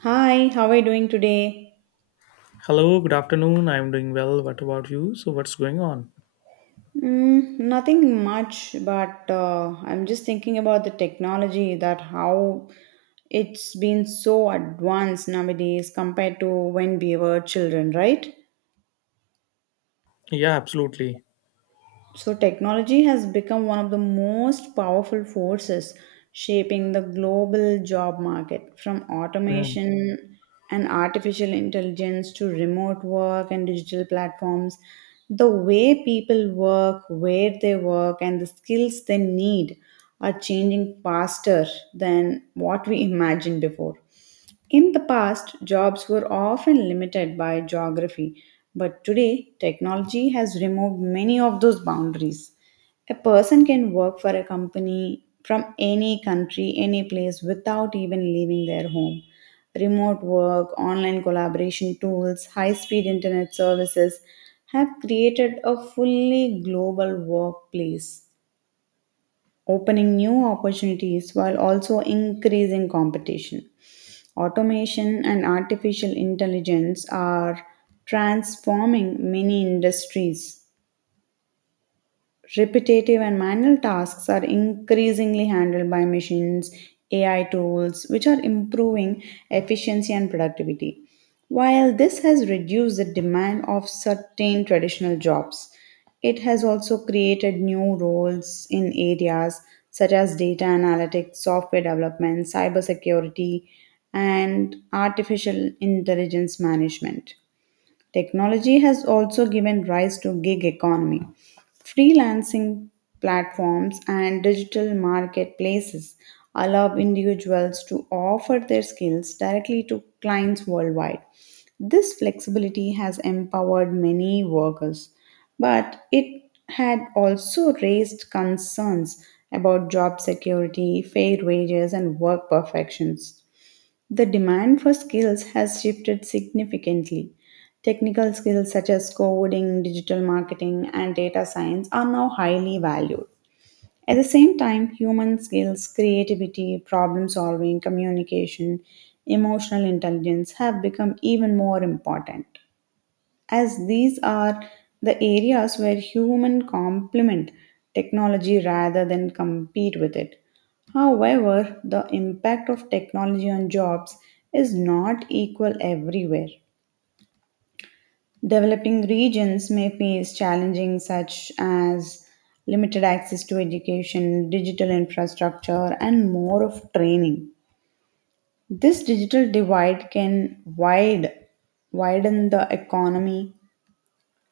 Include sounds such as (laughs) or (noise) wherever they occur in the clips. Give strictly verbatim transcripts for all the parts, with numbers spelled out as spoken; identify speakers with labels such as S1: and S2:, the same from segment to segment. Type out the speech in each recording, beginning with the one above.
S1: Hi, how are you doing today?
S2: Hello, good afternoon. I'm doing well. What about you? So, what's going on?
S1: Mm, nothing much, but uh, I'm just thinking about the technology that how it's been so advanced nowadays compared to when we were children, right?
S2: Yeah, absolutely.
S1: So, technology has become one of the most powerful forces shaping the global job market from
S2: Mm.
S1: automation and artificial intelligence to remote work and digital platforms. The way people work, where they work, and the skills they need are changing faster than what we (laughs) imagined before. In the past, jobs were often limited by geography, but today, technology has removed many of those boundaries. A person can work for a company from any country, any place without even leaving their home. Remote work, online collaboration tools, high speed internet services have created a fully global workplace, opening new opportunities while also increasing competition. Automation and artificial intelligence are transforming many industries. Repetitive and manual tasks are increasingly handled by machines, A I tools, which are improving efficiency and productivity. While this has reduced the demand of certain traditional jobs, it has also created new roles in areas such as data analytics, software development, cybersecurity, and artificial intelligence management. Technology has also given rise to gig economy, freelancing platforms and digital marketplaces allow individuals to offer their skills directly to clients worldwide. This flexibility has empowered many workers, but it had also raised concerns about job security, fair wages, and work perfections. The demand for skills has shifted significantly. Technical skills such as coding, digital marketing, and data science are now highly valued. At the same time, human skills, creativity, problem solving, communication, emotional intelligence have become even more important as these are the areas where human complement technology rather than compete with it. However, the impact of technology on jobs is not equal everywhere. Developing regions may face challenges such as limited access to education, digital infrastructure, and more of training. This digital divide can wide, widen the economy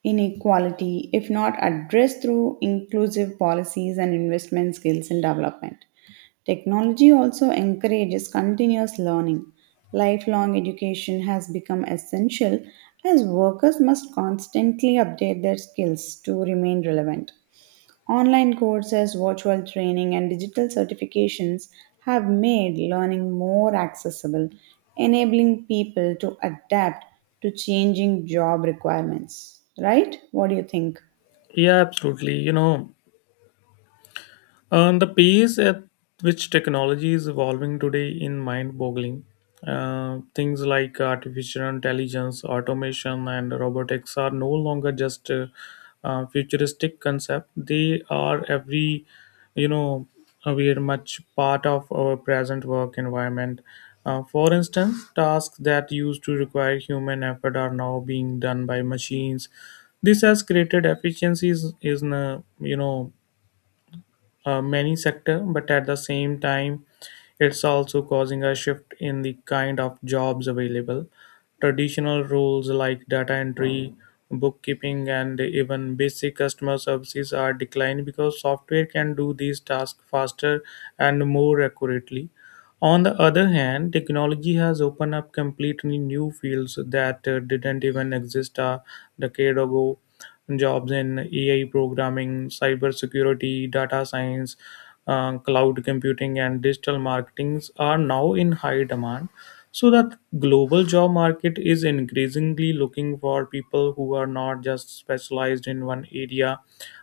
S1: inequality if not addressed through inclusive policies and investment skills in development. Technology also encourages continuous learning. Lifelong education has become essential as workers must constantly update their skills to remain relevant. Online courses, virtual training, and digital certifications have made learning more accessible, enabling people to adapt to changing job requirements. Right? What do you think?
S2: Yeah, absolutely. You know, And the pace at which technology is evolving today in mind-boggling. Uh, things like artificial intelligence, automation, and robotics are no longer just uh, uh, futuristic concept. They are every, you know, uh, we are much part of our present work environment. Uh, for instance, tasks that used to require human effort are now being done by machines. This has created efficiencies in, uh, you know, uh, many sector, but at the same time it's also causing a shift in the kind of jobs available. Traditional roles like data entry, bookkeeping, and even basic customer services are declining because software can do these tasks faster and more accurately. On the other hand, technology has opened up completely new fields that uh, didn't even exist a decade ago. Jobs in A I programming, cybersecurity, data science, uh, cloud computing, and digital marketings are now in high demand. So that global job market is increasingly looking for people who are not just specialized in one area,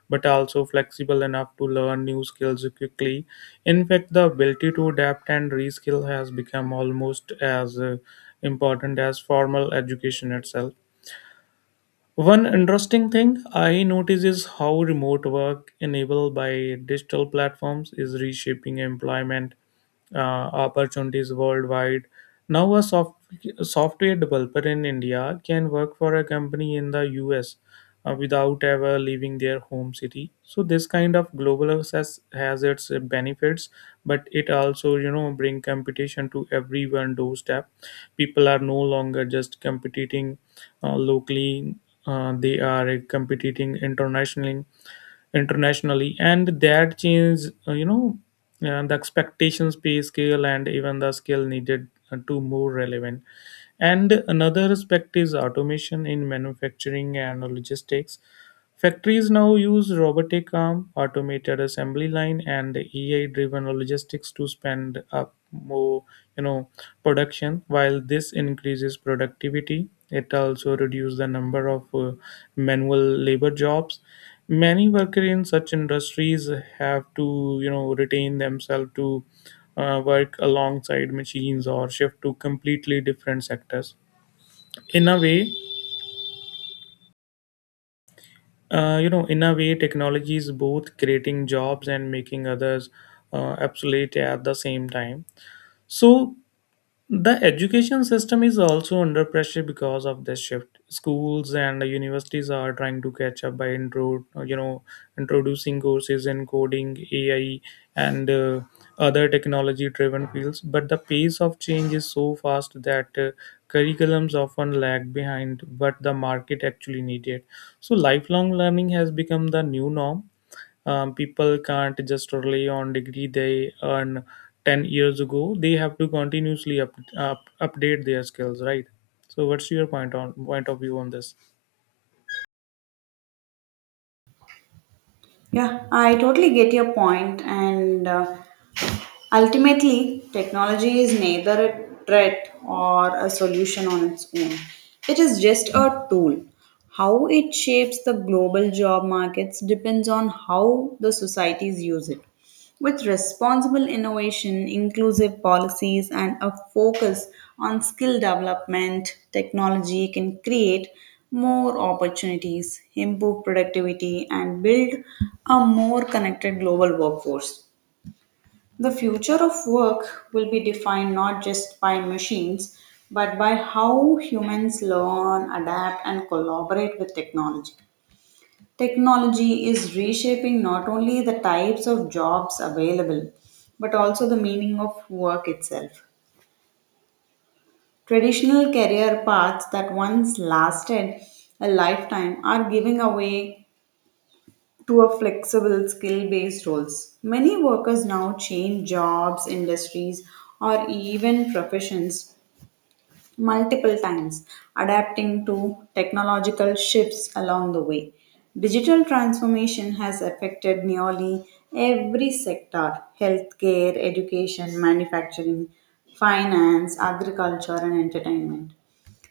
S2: but also flexible enough to learn new skills quickly. In fact, the ability to adapt and reskill has become almost as uh, important as formal education itself. One interesting thing I notice is how remote work enabled by digital platforms is reshaping employment uh, opportunities worldwide. Now, a soft, software developer in India can work for a company in the U S uh, without ever leaving their home city. So this kind of global access has its uh, benefits, but it also, you know, bring competition to everyone doorstep. People are no longer just competing uh, locally, uh, they are uh, competing internationally internationally, and that change, uh, you know uh, the expectations, pay scale, and even the skill needed uh, to more relevant. And another aspect is automation in manufacturing and logistics. Factories now use robotic arm, automated assembly line, and A I-driven logistics to spend up more, you know, production. While this increases productivity, it also reduces the number of uh, manual labor jobs. Many workers in such industries have to, you know, retain themselves to uh, work alongside machines or shift to completely different sectors. In a way, Uh, you know, in a way, technology is both creating jobs and making others uh, obsolete at the same time. So, the education system is also under pressure because of this shift. Schools and universities are trying to catch up by intro, you know, introducing courses in coding, A I, and uh, other technology-driven fields. But the pace of change is so fast that uh, curriculums often lag behind what the market actually needed. So lifelong learning has become the new norm. Um, people can't just rely on degree they earn ten years ago. They have to continuously up, up, update their skills, right? So what's your point on point of view on this?
S1: Yeah, I totally get your point, and uh, ultimately, technology is neither a threat or a solution on its own. It is just a tool. How it shapes the global job markets depends on how the societies use it. With responsible innovation, inclusive policies, and a focus on skill development, technology can create more opportunities, improve productivity, and build a more connected global workforce. The future of work will be defined not just by machines, but by how humans learn, adapt, and collaborate with technology. Technology is reshaping not only the types of jobs available, but also the meaning of work itself. Traditional career paths that once lasted a lifetime are giving away to a flexible skill based roles. Many workers now change jobs, industries, or even professions multiple times, adapting to technological shifts along the way. Digital transformation has affected nearly every sector healthcare, education, manufacturing, finance, agriculture, and entertainment.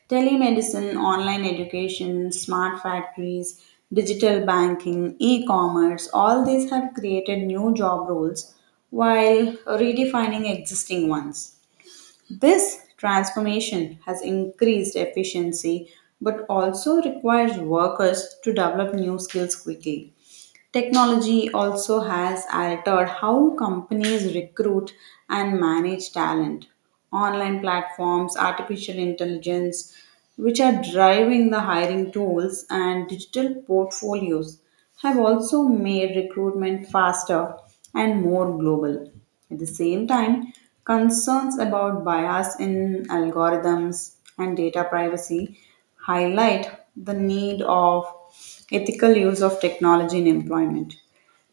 S1: Telemedicine, online education, smart factories, digital banking, e commerce, all these have created new job roles while redefining existing ones. This transformation has increased efficiency but also requires workers to develop new skills quickly. Technology also has altered how companies recruit and manage talent. Online platforms, artificial intelligence, which are driving the hiring tools, and digital portfolios have also made recruitment faster and more global. At the same time, concerns about bias in algorithms and data privacy highlight the need of ethical use of technology in employment.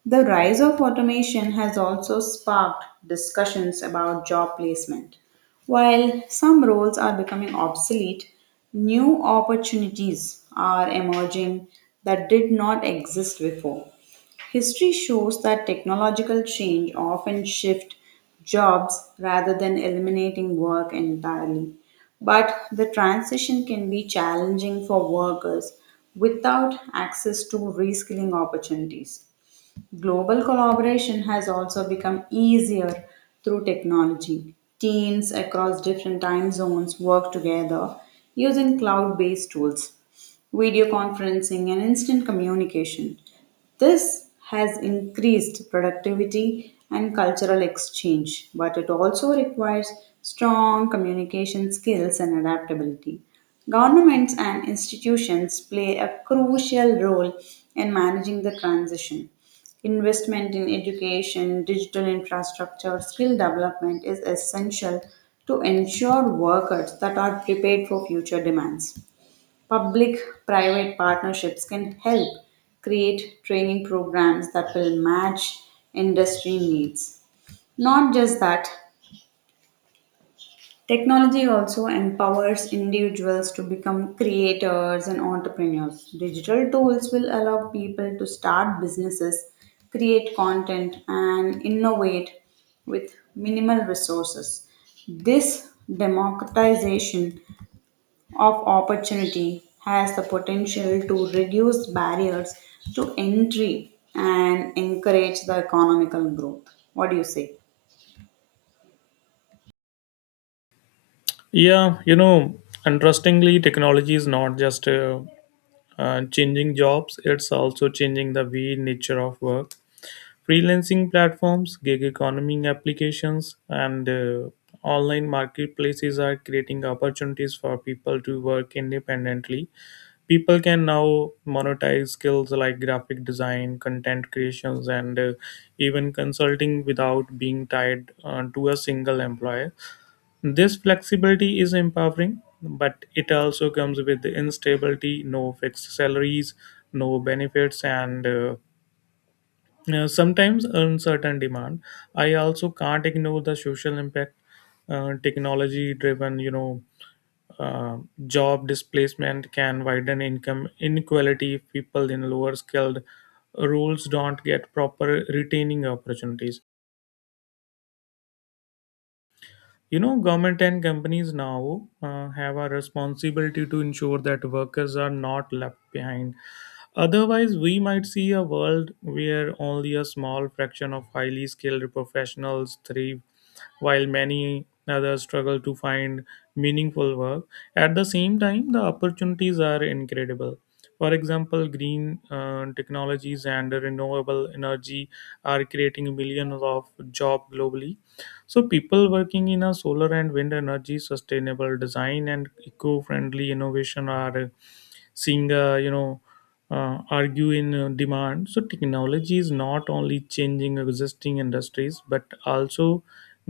S1: The rise of automation has also sparked discussions about job placement. While some roles are becoming obsolete, new opportunities are emerging that did not exist before. History shows that technological change often shift jobs rather than eliminating work entirely. But the transition can be challenging for workers without access to reskilling opportunities. Global collaboration has also become easier through technology. Teams across different time zones work together using cloud based tools video conferencing, and instant communication. This has increased productivity and cultural exchange, but it also requires strong communication skills and adaptability. Governments and institutions play a crucial role in managing the transition. Investment in education, digital infrastructure, skill development is essential to ensure workers that are prepared for future demands. Public private partnerships can help create training programs that will match industry needs. Not just that, technology also empowers individuals to become creators and entrepreneurs. Digital tools will allow people to start businesses, create content, and innovate with minimal resources. This democratization of opportunity has the potential to reduce barriers to entry and encourage the economical growth. What do you say?
S2: Yeah, you know, interestingly, technology is not just uh, uh, changing jobs, it's also changing the way nature of work. Freelancing platforms, gig economy applications, and uh, online marketplaces are creating opportunities for people to work independently. People can now monetize skills like graphic design, content creations, and uh, even consulting without being tied uh, to a single employer. This flexibility is empowering, but it also comes with the instability: no fixed salaries, no benefits, and uh, uh, sometimes uncertain demand. I also can't ignore the social impact. Uh, technology driven, you know um, job displacement can widen income inequality if people in lower skilled roles don't get proper retaining opportunities. You know, government and companies now uh, have a responsibility to ensure that workers are not left behind. Otherwise, we might see a world where only a small fraction of highly skilled professionals thrive while many others struggle to find meaningful work. At the same time, the opportunities are incredible. For example, green uh, technologies and renewable energy are creating millions of jobs globally. So people working in a solar and wind energy, sustainable design, and eco-friendly innovation are uh, seeing, uh, you know uh, argue in uh, demand. So technology is not only changing existing industries, but also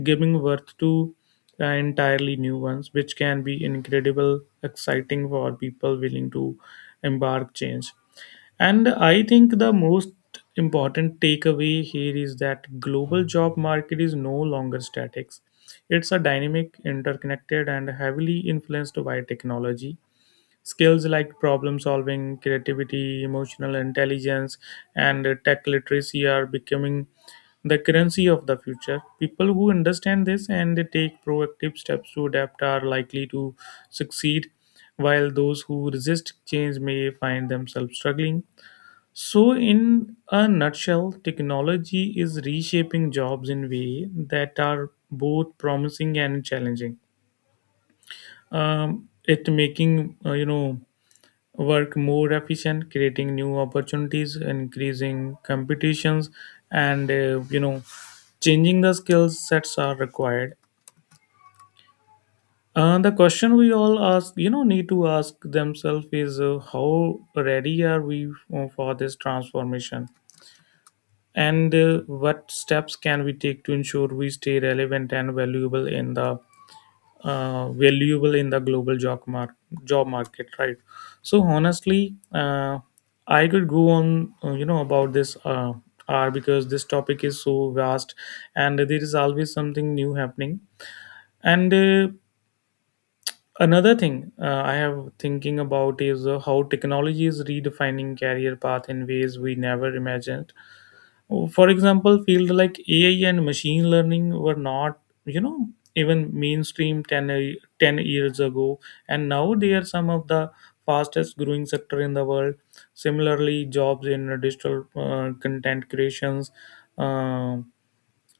S2: giving birth to uh, entirely new ones, which can be incredible exciting for people willing to embark change. And I think the most important takeaway here is that global job market is no longer static. It's a dynamic, interconnected, and heavily influenced by technology. Skills like problem solving, creativity, emotional intelligence, and tech literacy are becoming the currency of the future. People who understand this and they take proactive steps to adapt are likely to succeed, while those who resist change may find themselves struggling. So, in a nutshell, technology is reshaping jobs in ways that are both promising and challenging. Um, it making, uh, you know work more efficient, creating new opportunities, increasing competitions, and, uh, you know changing the skill sets are required. Uh, the question we all ask, you know, need to ask themselves is, uh, how ready are we for this transformation? And uh, what steps can we take to ensure we stay relevant and valuable in the uh, valuable in the global job, mar- job market, right? So honestly, uh, I could go on, uh, you know, about this uh, hour, because this topic is so vast, and there is always something new happening. And uh, another thing uh, I have thinking about is uh, how technology is redefining career path in ways we never imagined. For example, field like ai and machine learning were not, you know even mainstream ten, a- ten years ago, and now they are some of the fastest growing sector in the world. Similarly, jobs in digital uh, content creations, uh,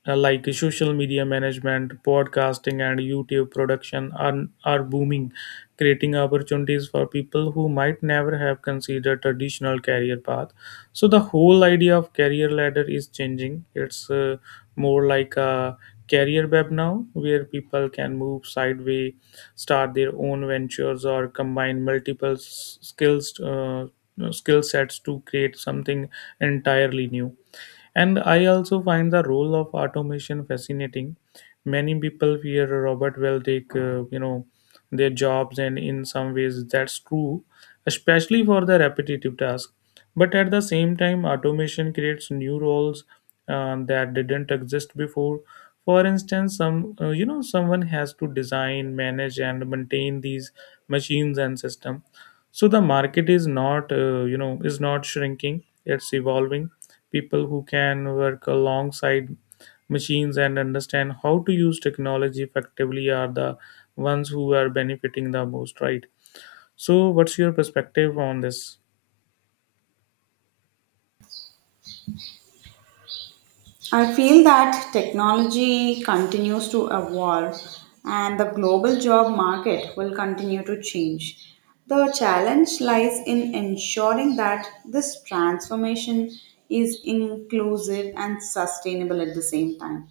S2: uh, like social media management, podcasting, and YouTube production are, are booming, creating opportunities for people who might never have considered traditional career path. So the whole idea of career ladder is changing. It's uh, more like a career web now, where people can move sideways, start their own ventures, or combine multiple s- skills. Uh, skill sets to create something entirely new. And I also find the role of automation fascinating. Many people fear robot will take, uh, you know, their jobs, and in some ways that's true, especially for the repetitive tasks. But at the same time, automation creates new roles uh, that didn't exist before. For instance, some uh, you know someone has to design, manage, and maintain these machines and system. So the market is not, uh, you know is not shrinking; it's evolving. People who can work alongside machines and understand how to use technology effectively are the ones who are benefiting the most, right? So what's your perspective on this?
S1: I feel that technology continues to evolve and the global job market will continue to change. The challenge lies in ensuring that this transformation is inclusive and sustainable at the same time.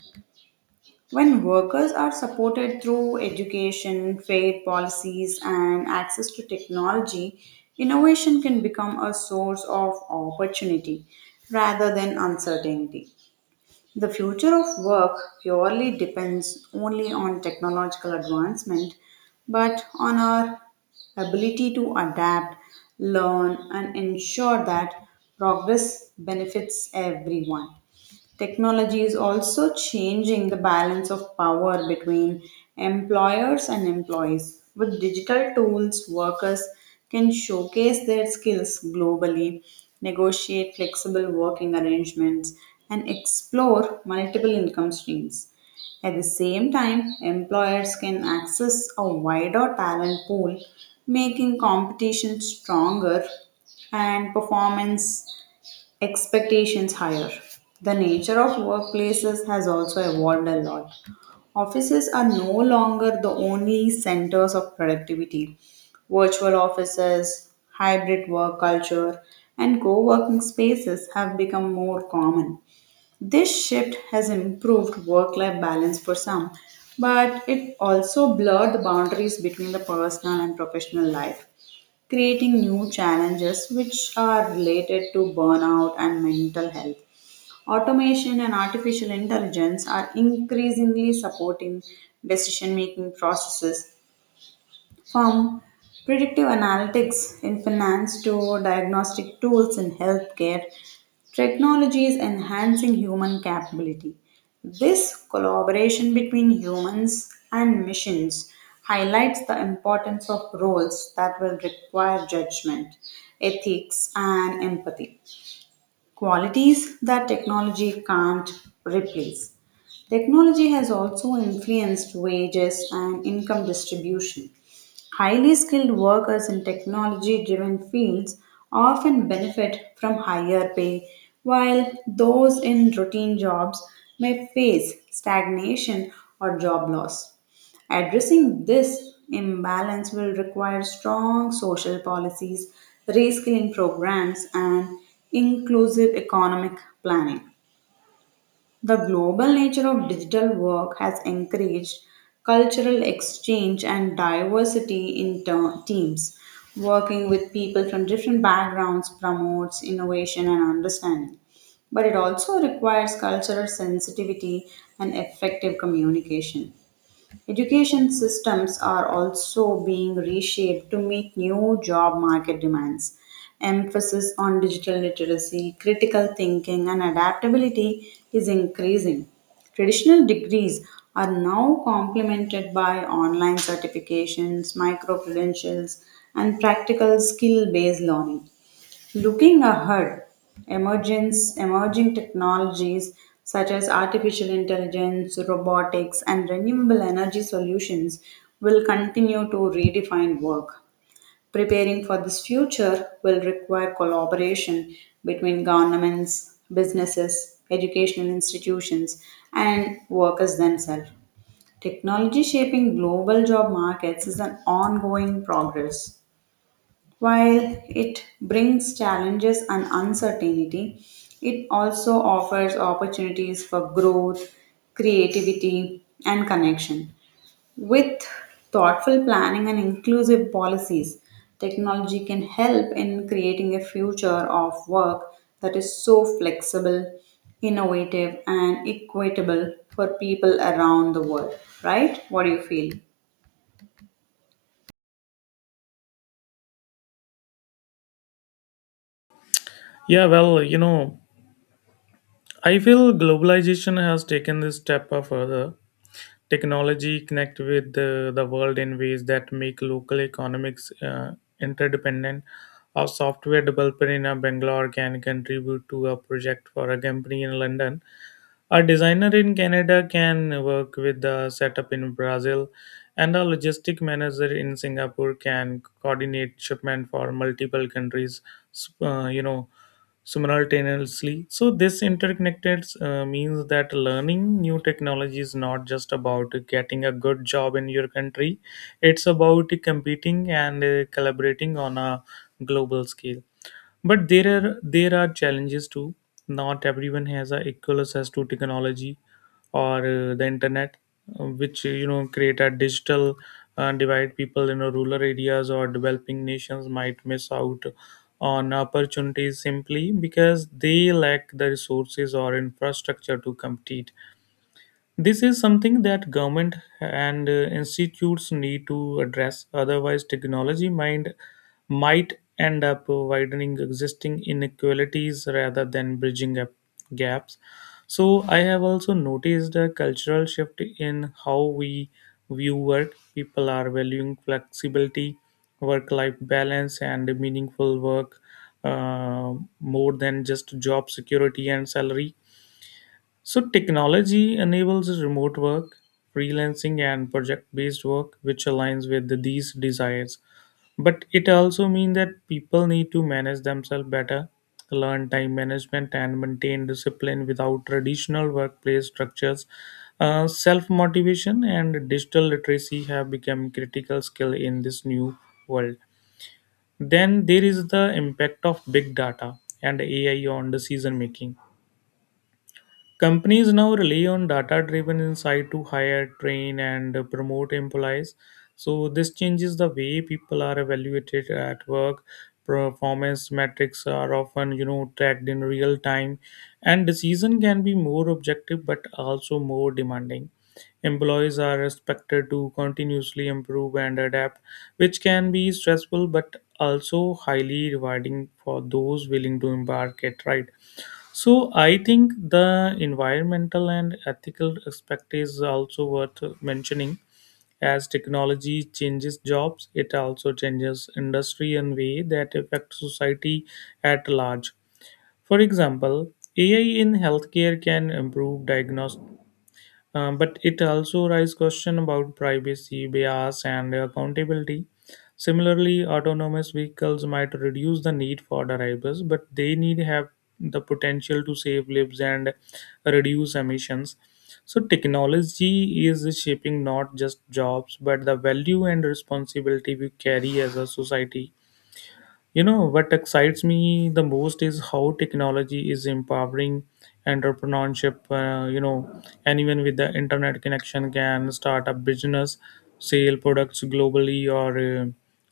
S1: When workers are supported through education, fair policies, and access to technology, innovation can become a source of opportunity rather than uncertainty. The future of work purely depends only on technological advancement, but on our ability to adapt, learn, and ensure that progress benefits everyone. Technology is also changing the balance of power between employers and employees. With digital tools, workers can showcase their skills globally, negotiate flexible working arrangements, and explore multiple income streams. At the same time, employers can access a wider talent pool, making competition stronger and performance expectations higher. The nature of workplaces has also evolved a lot. Offices are no longer the only centers of productivity. Virtual offices, hybrid work culture, and co working spaces have become more common. This shift has improved work life balance for some, but it also blurred the boundaries between the personal and professional life creating new challenges which are related to burnout and mental health. Automation and artificial intelligence are increasingly supporting decision making processes from predictive analytics in finance to diagnostic tools in healthcare. Technology is enhancing human capability. This collaboration between humans and machines highlights the importance of roles that will require judgment, ethics, and empathy. Qualities that technology can't replace. Technology has also influenced wages and income distribution. Highly skilled workers in technology driven fields often benefit from higher pay, while those in routine jobs may face stagnation or job loss. Addressing this imbalance will require strong social policies, reskilling programs, and inclusive economic planning. The global nature of digital work has encouraged cultural exchange and diversity in ter- teams. Working with people from different backgrounds promotes innovation and understanding. But it also requires cultural sensitivity and effective communication. Education systems are also being reshaped to meet new job market demands. Emphasis on digital literacy, critical thinking, and adaptability is increasing. Traditional degrees are now complemented by online certifications, micro credentials, and practical skill based learning. Looking ahead, emergence, emerging technologies such as artificial intelligence, robotics, and renewable energy solutions will continue to redefine work. Preparing for this future will require collaboration between governments, businesses, educational institutions, and workers themselves. Technology shaping global job markets is an ongoing progress. While it brings challenges and uncertainty, it also offers opportunities for growth, creativity, and connection. With thoughtful planning and inclusive policies, technology can help in creating a future of work that is so flexible, innovative, and equitable for people around the world. Right? What do you feel?
S2: Yeah, well, you know, I feel globalization has taken this step a further. Technology connect with the, the world in ways that make local economics uh, interdependent. A software developer in a Bangalore can contribute to a project for a company in London. A designer in Canada can work with the setup in Brazil, and a logistic manager in Singapore can coordinate shipment for multiple countries. S- Uh, you know, Simultaneously. So this interconnected uh, means that learning new technology is not just about getting a good job in your country; it's about competing and uh, collaborating on a global scale. But there are there are challenges too. Not everyone has a equal access to technology or uh, the internet, uh, which uh, you know create a digital uh, divide. People in uh, rural areas or developing nations might miss out on opportunities simply because they lack the resources or infrastructure to compete. This is something that government and uh, institutes need to address. Otherwise, technology might might end up widening existing inequalities rather than bridging up gaps. So, I have also noticed a cultural shift in how we view work. People are valuing flexibility, work-life balance, and meaningful work uh, more than just job security and salary. So, technology enables remote work, freelancing, and project based work, which aligns with the- these desires. But it also means that people need to manage themselves better, learn time management, and maintain discipline without traditional workplace structures. Uh, Self motivation and digital literacy have become critical skill in this new world. Then there is the impact of big data and A I on decision making. Companies now rely on data driven insight to hire, train, and promote employees. So, this changes the way people are evaluated at work. Performance metrics are often, you know, tracked in real time, and decision can be more objective but also more demanding. Employees are expected to continuously improve and adapt, which can be stressful but also highly rewarding for those willing to embark it. Right, so I think the environmental and ethical aspect is also worth mentioning. As technology changes jobs, it also changes industry in way that affects society at large. For example, A I in healthcare can improve diagnosis. Um, but it also raises question about privacy, bias, and accountability. Similarly, autonomous vehicles might reduce the need for drivers, but they need have the potential to save lives and reduce emissions. So technology is shaping not just jobs, but the value and responsibility we carry as a society. You know, what excites me the most is how technology is empowering entrepreneurship. Uh, you know, anyone with the internet connection can start a business, sell products globally, or uh,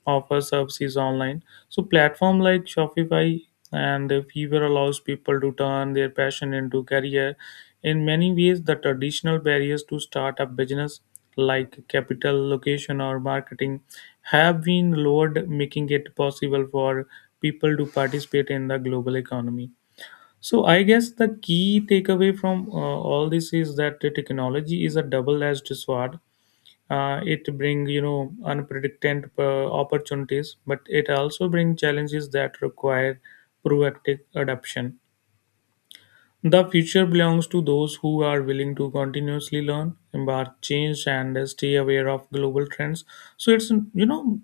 S2: offer services online. So, platform like Shopify and Fever allows people to turn their passion into career. In many ways, the traditional barriers to start a business like capital, location, or marketing, have been lowered, making it possible for people to participate in the global economy. So, I guess the key takeaway from uh, all this is that the technology is a double edged sword. Uh, it brings, you know, unpredicted uh, opportunities, but it also brings challenges that require proactive adoption. The future belongs to those who are willing to continuously learn, embark change, and stay aware of global trends. So it's you know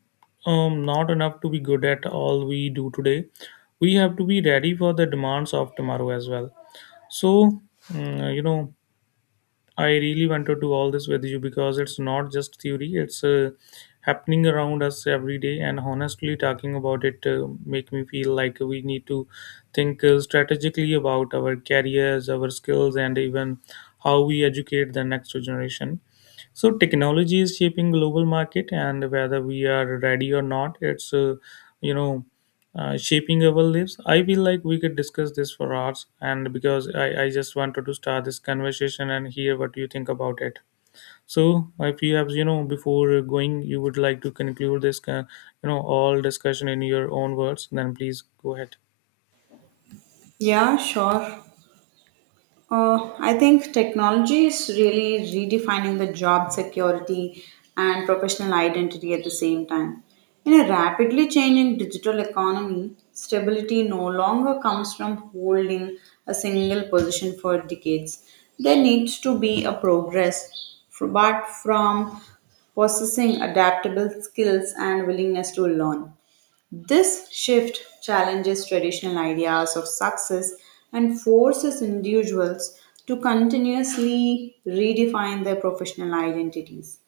S2: um, not enough to be good at all we do today. We have to be ready for the demands of tomorrow as well. So mm, you know I really want to do all this with you because it's not just theory; it's uh, happening around us every day. And honestly, talking about it uh, make me feel like we need to think uh, strategically about our careers, our skills, and even how we educate the next generation. So technology is shaping global market, and whether we are ready or not, it's uh, you know uh, shaping our lives. I feel like we could discuss this for hours, and because I, I just wanted to start this conversation and hear what you think about it. So if you have, you know, before going, you would like to conclude this uh, you know all discussion in your own words, then please go ahead.
S1: Yeah, sure. Uh, I think technology is really redefining the job security and professional identity at the same time. In a rapidly changing digital economy, stability no longer comes from holding a single position for decades. There needs to be a progress, f- but from possessing adaptable skills and willingness to learn. This shift challenges traditional ideas of success and forces individuals to continuously redefine their professional identities.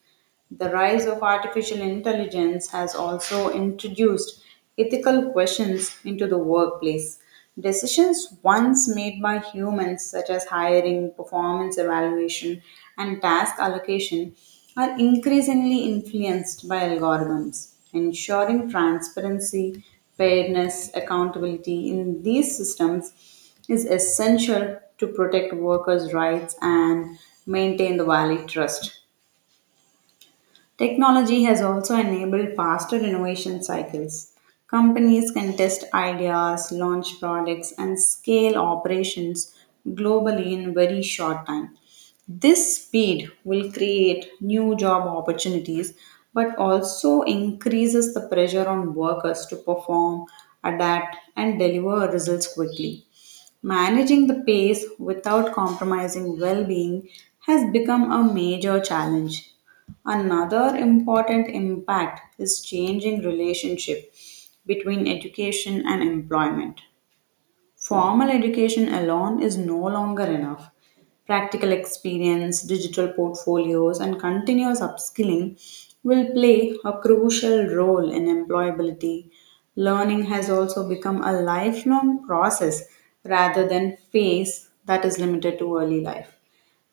S1: The rise of artificial intelligence has also introduced ethical questions into the workplace. Decisions once made by humans, such as hiring, performance evaluation, and task allocation, are increasingly influenced by algorithms. Ensuring transparency, fairness, accountability in these systems is essential to protect workers' rights and maintain the valid trust. Technology has also enabled faster innovation cycles. Companies can test ideas, launch products, and scale operations globally in very short time. This speed will create new job opportunities but also increases the pressure on workers to perform, adapt, and deliver results quickly. Managing the pace without compromising well being has become a major challenge. Another important impact is changing relationship between education and employment. Formal education alone is no longer enough. Practical experience, digital portfolios, and continuous upskilling will play a crucial role in employability. Learning has also become a lifelong process rather than phase that is limited to early life.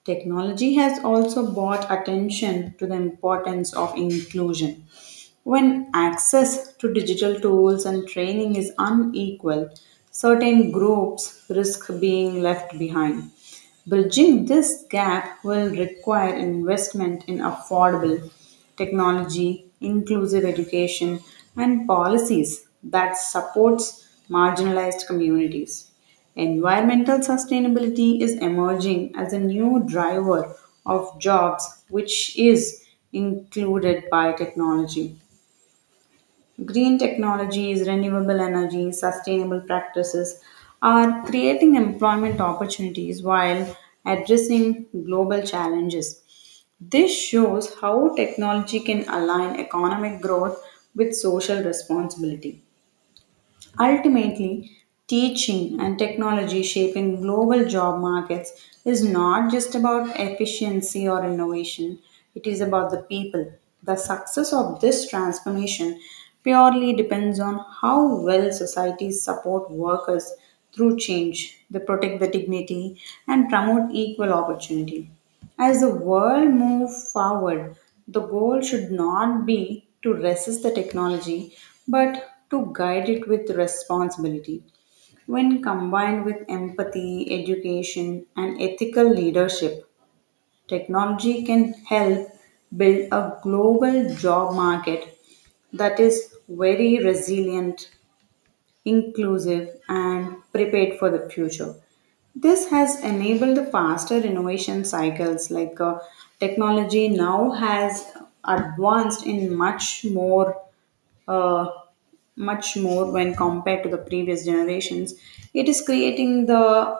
S1: Technology has also brought attention to the importance of inclusion. When access to digital tools and training is unequal, certain groups risk being left behind. Bridging this gap will require investment in affordable technology, inclusive education, and policies that supports marginalized communities. Environmental sustainability is emerging as a new driver of jobs, which is included by technology. Green technologies, renewable energy, sustainable practices are creating employment opportunities while addressing global challenges. This shows how technology can align economic growth with social responsibility. Ultimately, teaching and technology shaping global job markets is not just about efficiency or innovation, it is about the people. The success of this transformation purely depends on how well societies support workers through change, they protect the dignity, and promote equal opportunity. As the world moves forward, the goal should not be to resist the technology, but to guide it with responsibility. When combined with empathy, education, and ethical leadership, technology can help build a global job market that is very resilient inclusive, and prepared for the future. This has enabled the faster innovation cycles, like uh, technology now has advanced in much more. Uh, much more when compared to the previous generations. It is creating the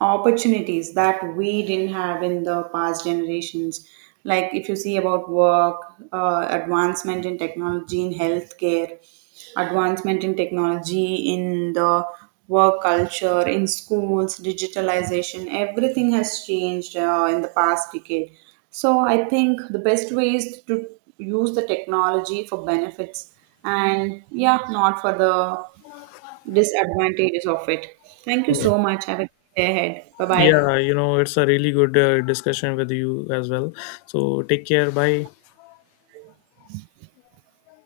S1: opportunities that we didn't have in the past generations. Like if you see about work, uh, advancement in technology in healthcare, advancement in technology in the work culture, in schools, digitalization, everything has changed uh, in the past decade. So I think the best way is to use the technology for benefits and yeah, not for the disadvantages of it. Thank you
S2: Yeah,
S1: so much. Have a good day ahead. Bye bye.
S2: yeah you know, it's a really good uh, discussion with you as well. So take care. Bye.